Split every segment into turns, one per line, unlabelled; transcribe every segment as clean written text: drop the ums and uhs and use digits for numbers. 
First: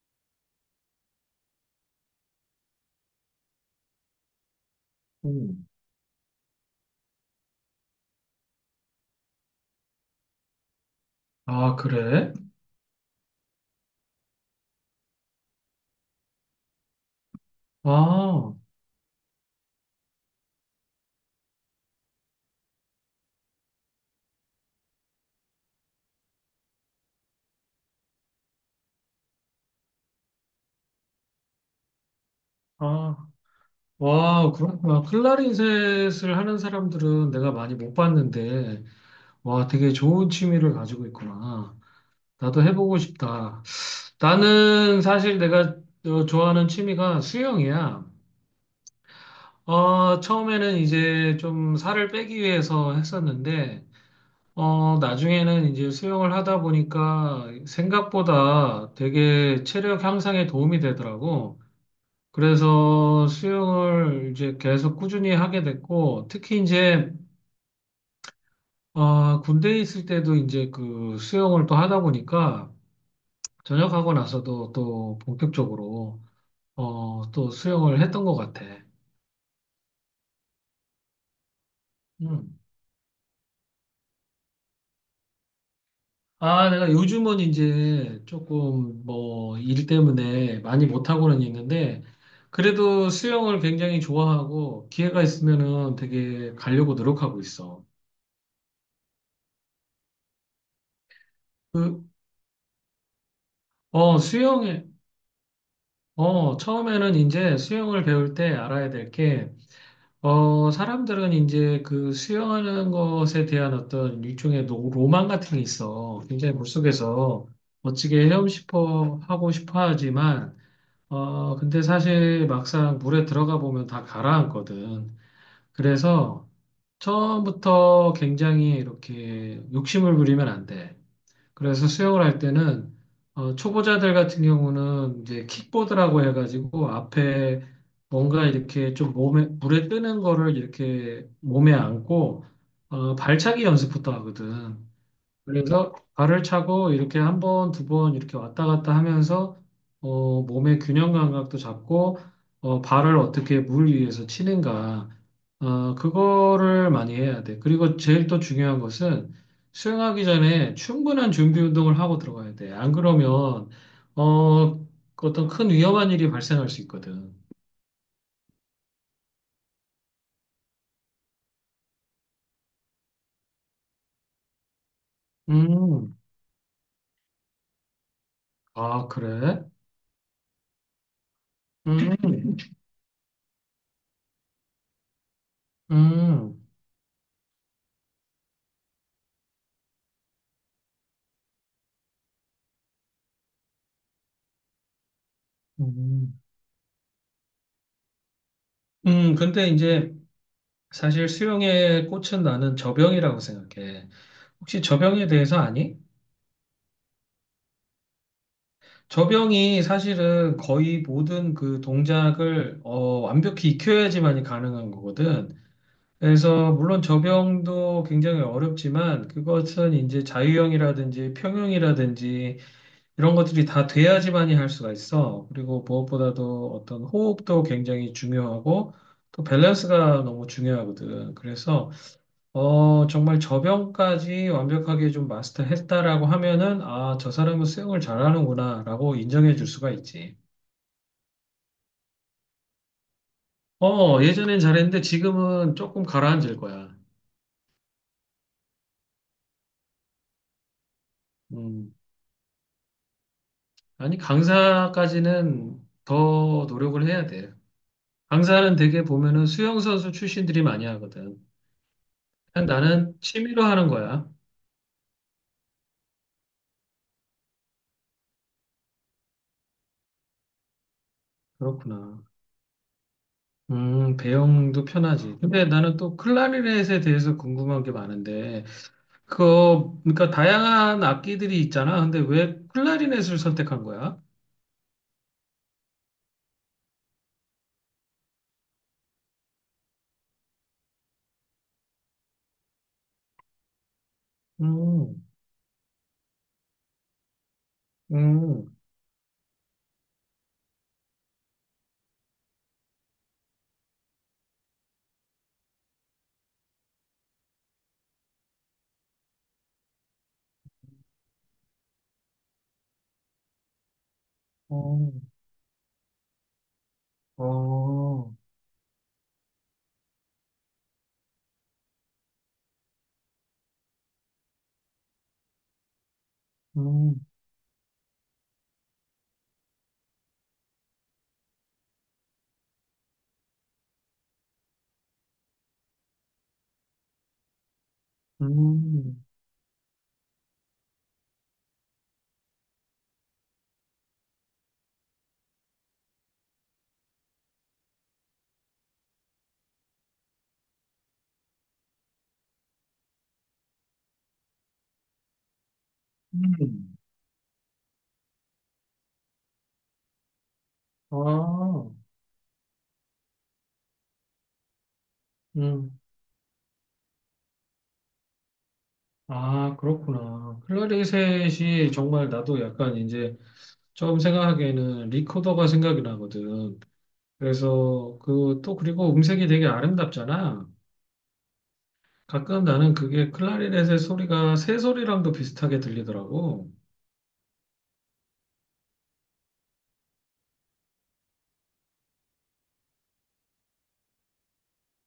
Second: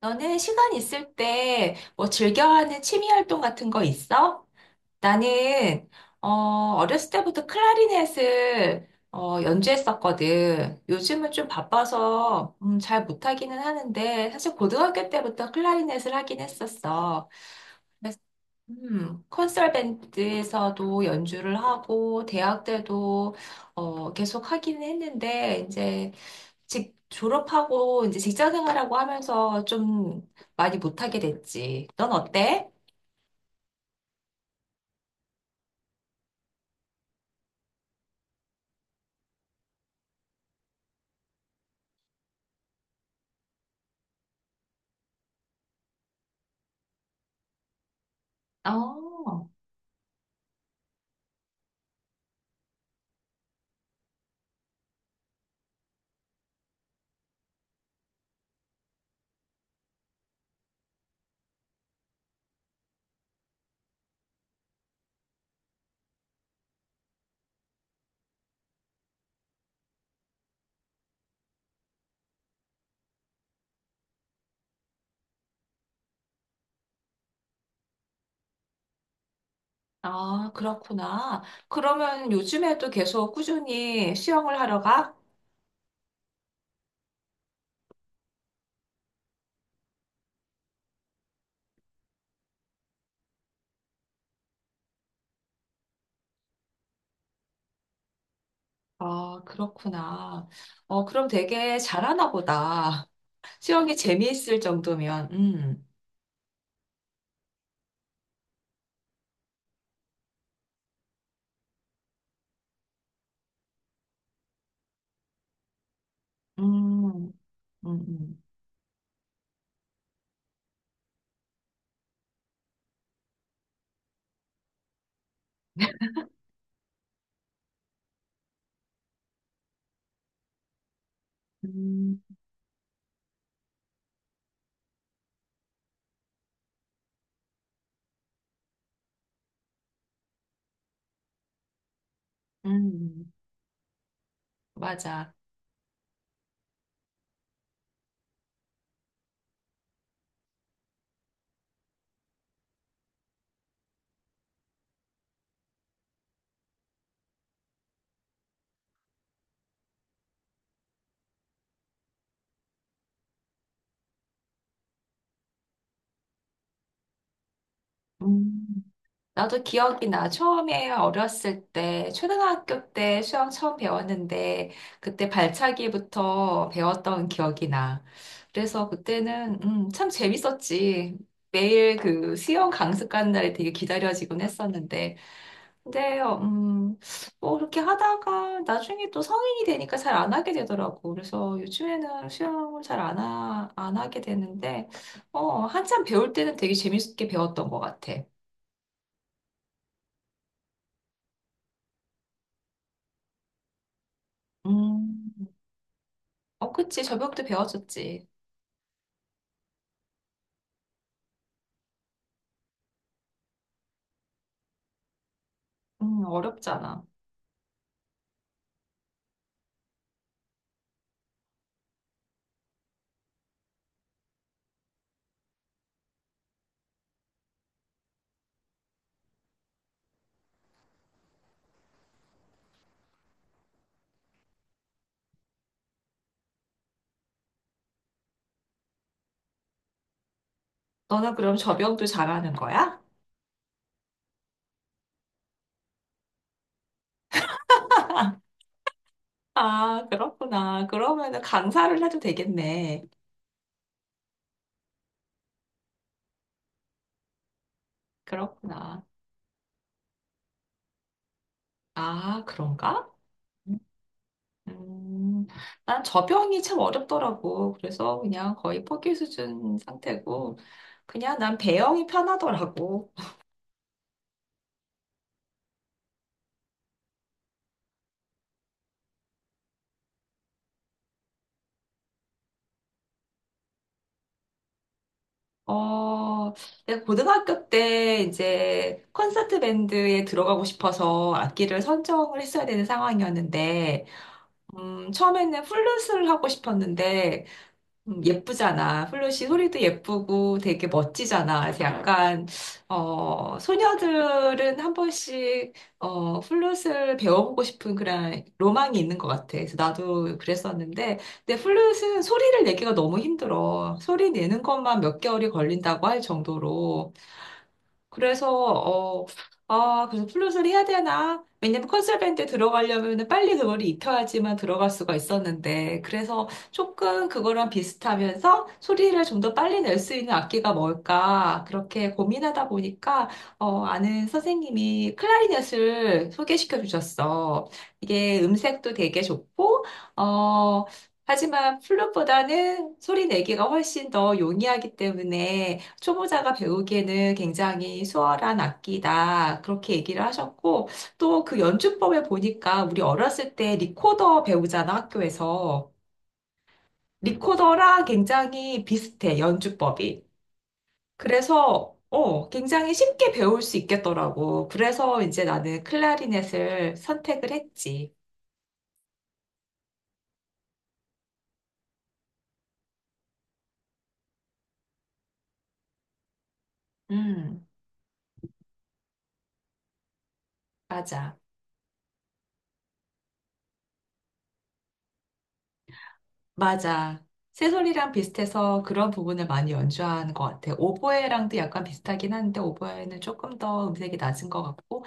너는 시간 있을 때 뭐 즐겨하는 취미 활동 같은 거 있어?
음.
나는 어, 어렸을 때부터 클라리넷을 연주했었거든. 요즘은 좀
아, 그래?
바빠서 잘 못하기는 하는데 사실 고등학교 때부터 클라리넷을 하긴 했었어. 그래서,
아,
콘서트 밴드에서도 연주를 하고 대학 때도 계속 하기는 했는데 이제 졸업하고 이제 직장 생활하고 하면서 좀 많이 못하게 됐지. 넌 어때?
아, 와, 그렇구나. 클라리넷을 하는 사람들은 내가 많이 못 봤는데, 와, 되게 좋은 취미를 가지고 있구나. 나도 해보고 싶다. 나는 사실 내가 좋아하는 취미가 수영이야.
어,
처음에는 이제 좀 살을 빼기 위해서 했었는데, 나중에는 이제 수영을 하다 보니까 생각보다 되게 체력 향상에 도움이 되더라고. 그래서 수영을 이제 계속 꾸준히 하게 됐고, 특히 이제, 군대에 있을 때도 이제 그 수영을 또 하다 보니까, 전역하고 나서도 또 본격적으로, 또 수영을 했던 것 같아.
아, 그렇구나. 그러면
음.
요즘에도 계속 꾸준히 수영을 하러 가?
아, 내가 요즘은 이제 조금 뭐 일 때문에 많이 못하고는 있는데, 그래도 수영을 굉장히 좋아하고, 기회가 있으면은 되게 가려고 노력하고 있어.
아, 그렇구나. 어, 그럼 되게
그,
잘하나 보다. 수영이 재미있을
수영에,
정도면,
처음에는 이제 수영을 배울 때 알아야 될 게, 사람들은 이제 그 수영하는 것에 대한 어떤 일종의 로망 같은 게 있어. 굉장히
음, 음,
물속에서 멋지게
음,
헤엄 싶어 하지만, 근데 사실 막상 물에 들어가 보면 다 가라앉거든. 그래서 처음부터 굉장히 이렇게 욕심을 부리면 안 돼. 그래서
음,
수영을 할 때는 초보자들 같은 경우는 이제 킥보드라고 해가지고 앞에 뭔가 이렇게 좀 몸에 물에 뜨는 거를 이렇게 몸에 안고
음,
발차기 연습부터 하거든.
맞아.
그래서 발을 차고 이렇게 한 번, 두 번 이렇게 왔다 갔다 하면서 몸의 균형 감각도 잡고 발을 어떻게 물 위에서 치는가 그거를 많이 해야 돼. 그리고 제일 또 중요한 것은 수영하기 전에 충분한 준비 운동을 하고 들어가야 돼. 안 그러면 어, 그 어떤 큰 위험한 일이 발생할 수 있거든.
음. 나도 기억이 나. 처음에 어렸을 때, 초등학교 때 수영 처음 배웠는데, 그때
음,
발차기부터 배웠던 기억이 나. 그래서
아,
그때는,
그래?
참 재밌었지. 매일 그
음,
수영 강습 가는 날이 되게 기다려지곤 했었는데. 근데,
음,
뭐, 그렇게 하다가 나중에 또 성인이 되니까 잘 안 하게 되더라고. 그래서 요즘에는 수영을 잘 안 하, 안 하게 되는데, 한참 배울
음.
때는 되게 재밌게 배웠던 것 같아.
근데 이제 사실 수영의 꽃은 나는 저병이라고 생각해. 혹시 저병에
음.
대해서 아니?
어, 그치. 접영도 배워줬지.
저병이 사실은 거의 모든 그 동작을 완벽히 익혀야지만이 가능한 거거든. 그래서 물론
어렵잖아.
저병도 굉장히 어렵지만 그것은 이제 자유형이라든지 평형이라든지 이런 것들이 다 돼야지만이 할 수가 있어. 그리고 무엇보다도 어떤 호흡도 굉장히 중요하고 또 밸런스가 너무 중요하거든. 그래서 정말 저변까지 완벽하게 좀 마스터했다라고 하면은, 아, 저 사람은 수영을 잘하는구나라고 인정해 줄 수가 있지.
너는 그럼 접영도 잘하는 거야?
예전엔 잘했는데 지금은 조금 가라앉을 거야.
아, 그렇구나. 그러면은
음,
강사를 해도 되겠네.
아니, 강사까지는 더 노력을 해야 돼. 강사는
그렇구나.
되게 보면은 수영선수 출신들이 많이 하거든.
아,
그냥
그런가?
나는 취미로 하는 거야.
음, 난 접영이 참 어렵더라고. 그래서 그냥 거의 포기 수준 상태고, 그냥 난 배영이
그렇구나.
편하더라고.
배영도 편하지. 근데 나는 또 클라리넷에 대해서 궁금한 게 많은데, 그러니까 다양한 악기들이 있잖아. 근데 왜 클라리넷을 선택한 거야?
어, 내가 고등학교 때 이제 콘서트 밴드에 들어가고 싶어서 악기를 선정을 했어야 되는 상황이었는데,
음,
처음에는 플룻을 하고 싶었는데,
음,
예쁘잖아. 플룻이 소리도 예쁘고 되게 멋지잖아. 그래서 약간, 소녀들은 한 번씩, 플룻을 배워보고 싶은 그런 로망이 있는 것 같아. 그래서 나도 그랬었는데, 근데 플룻은 소리를 내기가 너무 힘들어. 소리 내는 것만
어,
몇 개월이 걸린다고 할 정도로.
어,
그래서 어, 아, 그래서 플룻을 해야 되나? 왜냐면 컨설밴드 들어가려면 빨리 그걸 익혀야지만 들어갈 수가 있었는데, 그래서
음,
조금 그거랑 비슷하면서 소리를 좀 더 빨리 낼 수 있는 악기가 뭘까? 그렇게 고민하다 보니까, 아는 선생님이 클라리넷을 소개시켜 주셨어. 이게 음색도 되게
음,
좋고, 어, 하지만 플룻보다는 소리 내기가 훨씬 더 용이하기 때문에 초보자가 배우기에는 굉장히 수월한 악기다. 그렇게 얘기를 하셨고, 또 그 연주법에 보니까 우리 어렸을 때 리코더 배우잖아, 학교에서.
음.
리코더랑 굉장히 비슷해, 연주법이.
아,
그래서, 굉장히 쉽게 배울 수 있겠더라고. 그래서 이제 나는
음,
클라리넷을 선택을 했지.
아, 그렇구나. 클라리넷이 정말 나도 약간 이제 처음 생각하기에는 리코더가 생각이 나거든.
음,
그래서 그 또 그리고 음색이 되게 아름답잖아.
맞아.
가끔 나는 그게 클라리넷의 소리가 새 소리랑도 비슷하게 들리더라고.
맞아. 새소리랑 비슷해서 그런 부분을 많이 연주하는 것 같아. 오보에랑도 약간 비슷하긴 한데 오보에는 조금 더 음색이 낮은 것 같고,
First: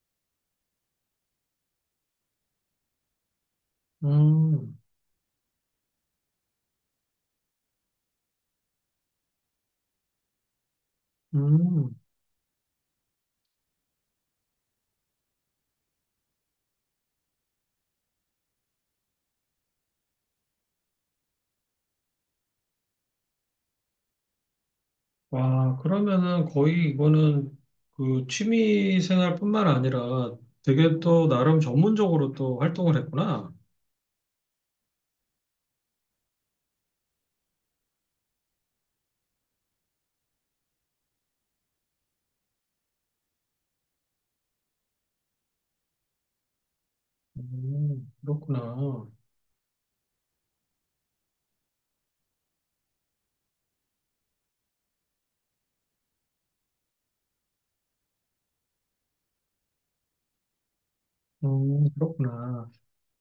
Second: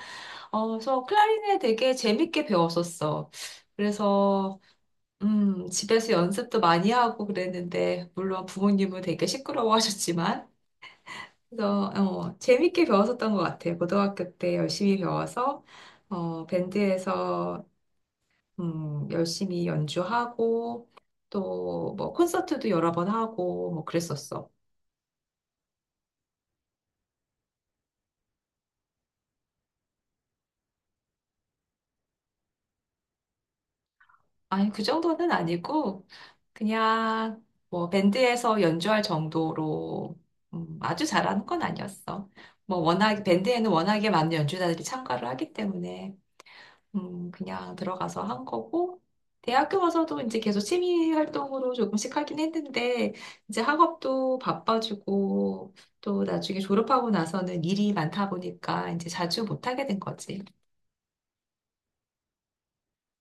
그래서 클라리넷 되게 재밌게 배웠었어. 그래서
음.
집에서 연습도 많이 하고 그랬는데 물론 부모님은 되게 시끄러워하셨지만,
음,
재밌게 배웠었던 것 같아. 고등학교 때 열심히 배워서 밴드에서 열심히 연주하고 또 뭐 콘서트도 여러 번 하고 뭐 그랬었어.
와, 그러면은 거의 이거는 그 취미 생활뿐만 아니라 되게 또 나름 전문적으로 또 활동을 했구나.
아니, 그 정도는 아니고 그냥 뭐 밴드에서 연주할 정도로 아주 잘하는 건 아니었어. 뭐 워낙 밴드에는 워낙에 많은 연주자들이 참가를 하기 때문에 그냥 들어가서 한 거고,
그렇구나.
대학교 와서도 이제 계속 취미 활동으로 조금씩 하긴 했는데, 이제 학업도 바빠지고, 또 나중에 졸업하고 나서는 일이 많다 보니까 이제 자주 못하게 된 거지.
그렇구나.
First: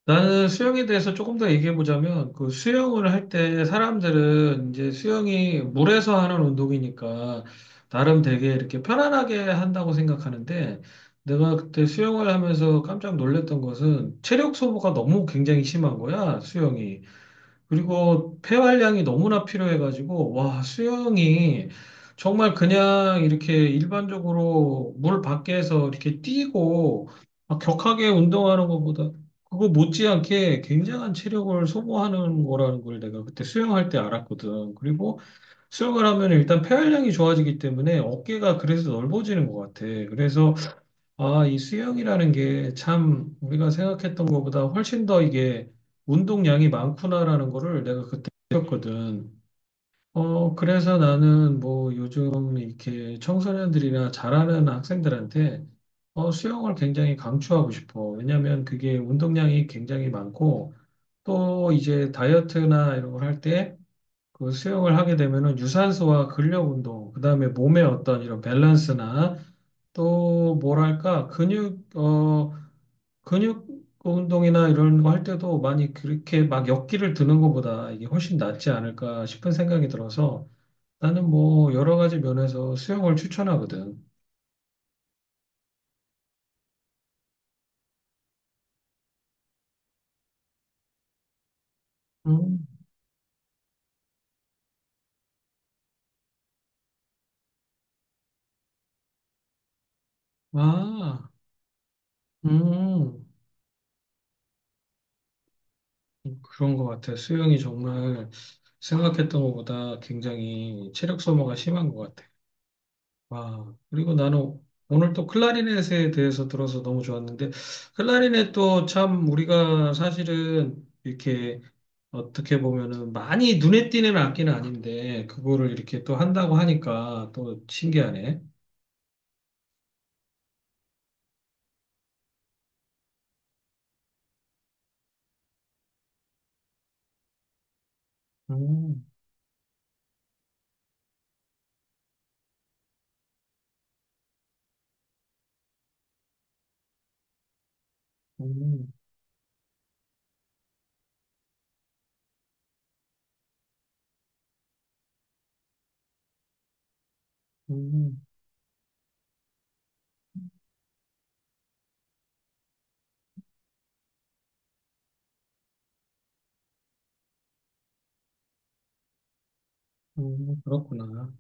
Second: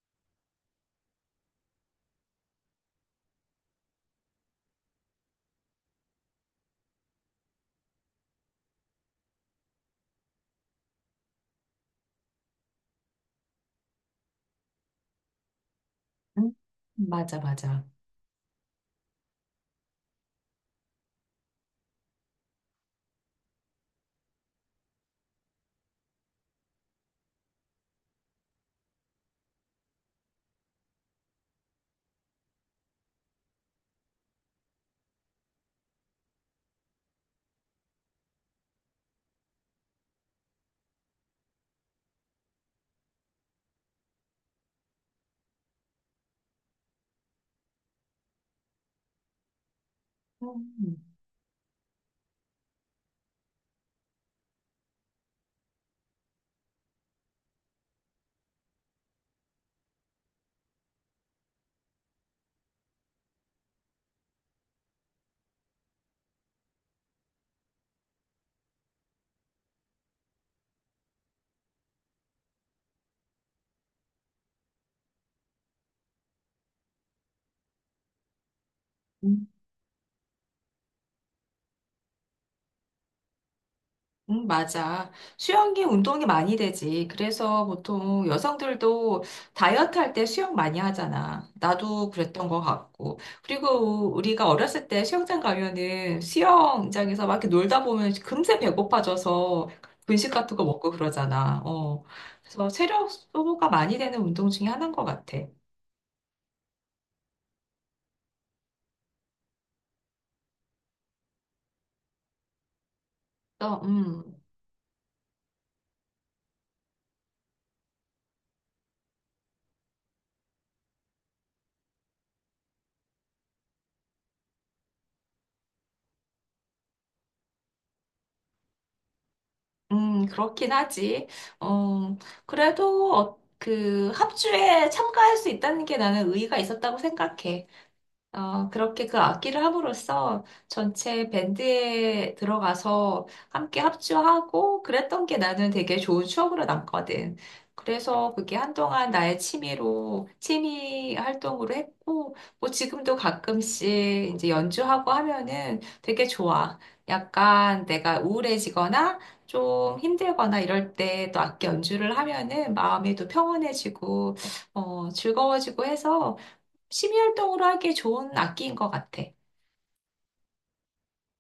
나는 수영에 대해서 조금 더 얘기해 보자면 그 수영을 할 때 사람들은 이제 수영이 물에서 하는 운동이니까 나름 되게 이렇게 편안하게 한다고 생각하는데 내가 그때 수영을 하면서 깜짝 놀랐던 것은 체력 소모가 너무 굉장히 심한 거야, 수영이.
응? 맞아, 맞아.
그리고 폐활량이 너무나 필요해가지고, 와, 수영이 정말 그냥 이렇게 일반적으로 물 밖에서 이렇게 뛰고 막 격하게 운동하는 것보다 그거 못지않게 굉장한 체력을 소모하는 거라는 걸 내가 그때 수영할 때 알았거든. 그리고 수영을 하면 일단 폐활량이 좋아지기 때문에 어깨가 그래서 넓어지는 것 같아. 그래서 아, 이 수영이라는 게 참 우리가 생각했던 것보다 훨씬 더 이게 운동량이 많구나라는 거를 내가 그때 느꼈거든. 그래서 나는 뭐 요즘 이렇게 청소년들이나 잘하는 학생들한테 수영을 굉장히 강추하고 싶어. 왜냐면 그게 운동량이 굉장히 많고 또 이제 다이어트나 이런 걸할때 그 수영을 하게 되면은 유산소와 근력 운동, 그다음에 몸의 어떤 이런 밸런스나 또 뭐랄까 근육 운동이나 이런 거 할 때도 많이 그렇게 막 역기를 드는 것보다 이게 훨씬 낫지 않을까
음.
싶은 생각이 들어서 나는 뭐 여러 가지 면에서 수영을 추천하거든.
맞아. 수영이 운동이 많이 되지. 그래서 보통 여성들도 다이어트 할 때 수영 많이 하잖아. 나도 그랬던 것
음,
같고. 그리고 우리가 어렸을 때 수영장 가면은 수영장에서 막 이렇게 놀다 보면 금세 배고파져서 분식 같은 거 먹고
아,
그러잖아. 어. 그래서 체력
음,
소모가 많이 되는 운동 중에 하나인 것 같아.
그런 것 같아. 수영이 정말 생각했던 것보다 굉장히 체력 소모가 심한 것 같아. 아,
또,
그리고 나는 오늘 또 클라리넷에 대해서 들어서 너무 좋았는데, 클라리넷도 참 우리가 사실은 이렇게 어떻게 보면은 많이 눈에 띄는 악기는 아닌데, 그거를 이렇게 또 한다고 하니까 또 신기하네.
그렇긴 하지. 어, 그래도 그 합주에 참가할 수 있다는 게 나는 의의가 있었다고 생각해. 그렇게
음,
그 악기를 함으로써 전체 밴드에 들어가서 함께 합주하고 그랬던 게 나는 되게 좋은 추억으로 남거든. 그래서 그게
음,
한동안 취미 활동으로 했고, 뭐 지금도 가끔씩 이제 연주하고 하면은 되게 좋아. 약간 내가
음,
우울해지거나 좀 힘들거나 이럴 때 또 악기 연주를 하면은 마음이 또 평온해지고, 즐거워지고 해서 취미 활동으로 하기에 좋은 악기인 것 같아.
그렇구나.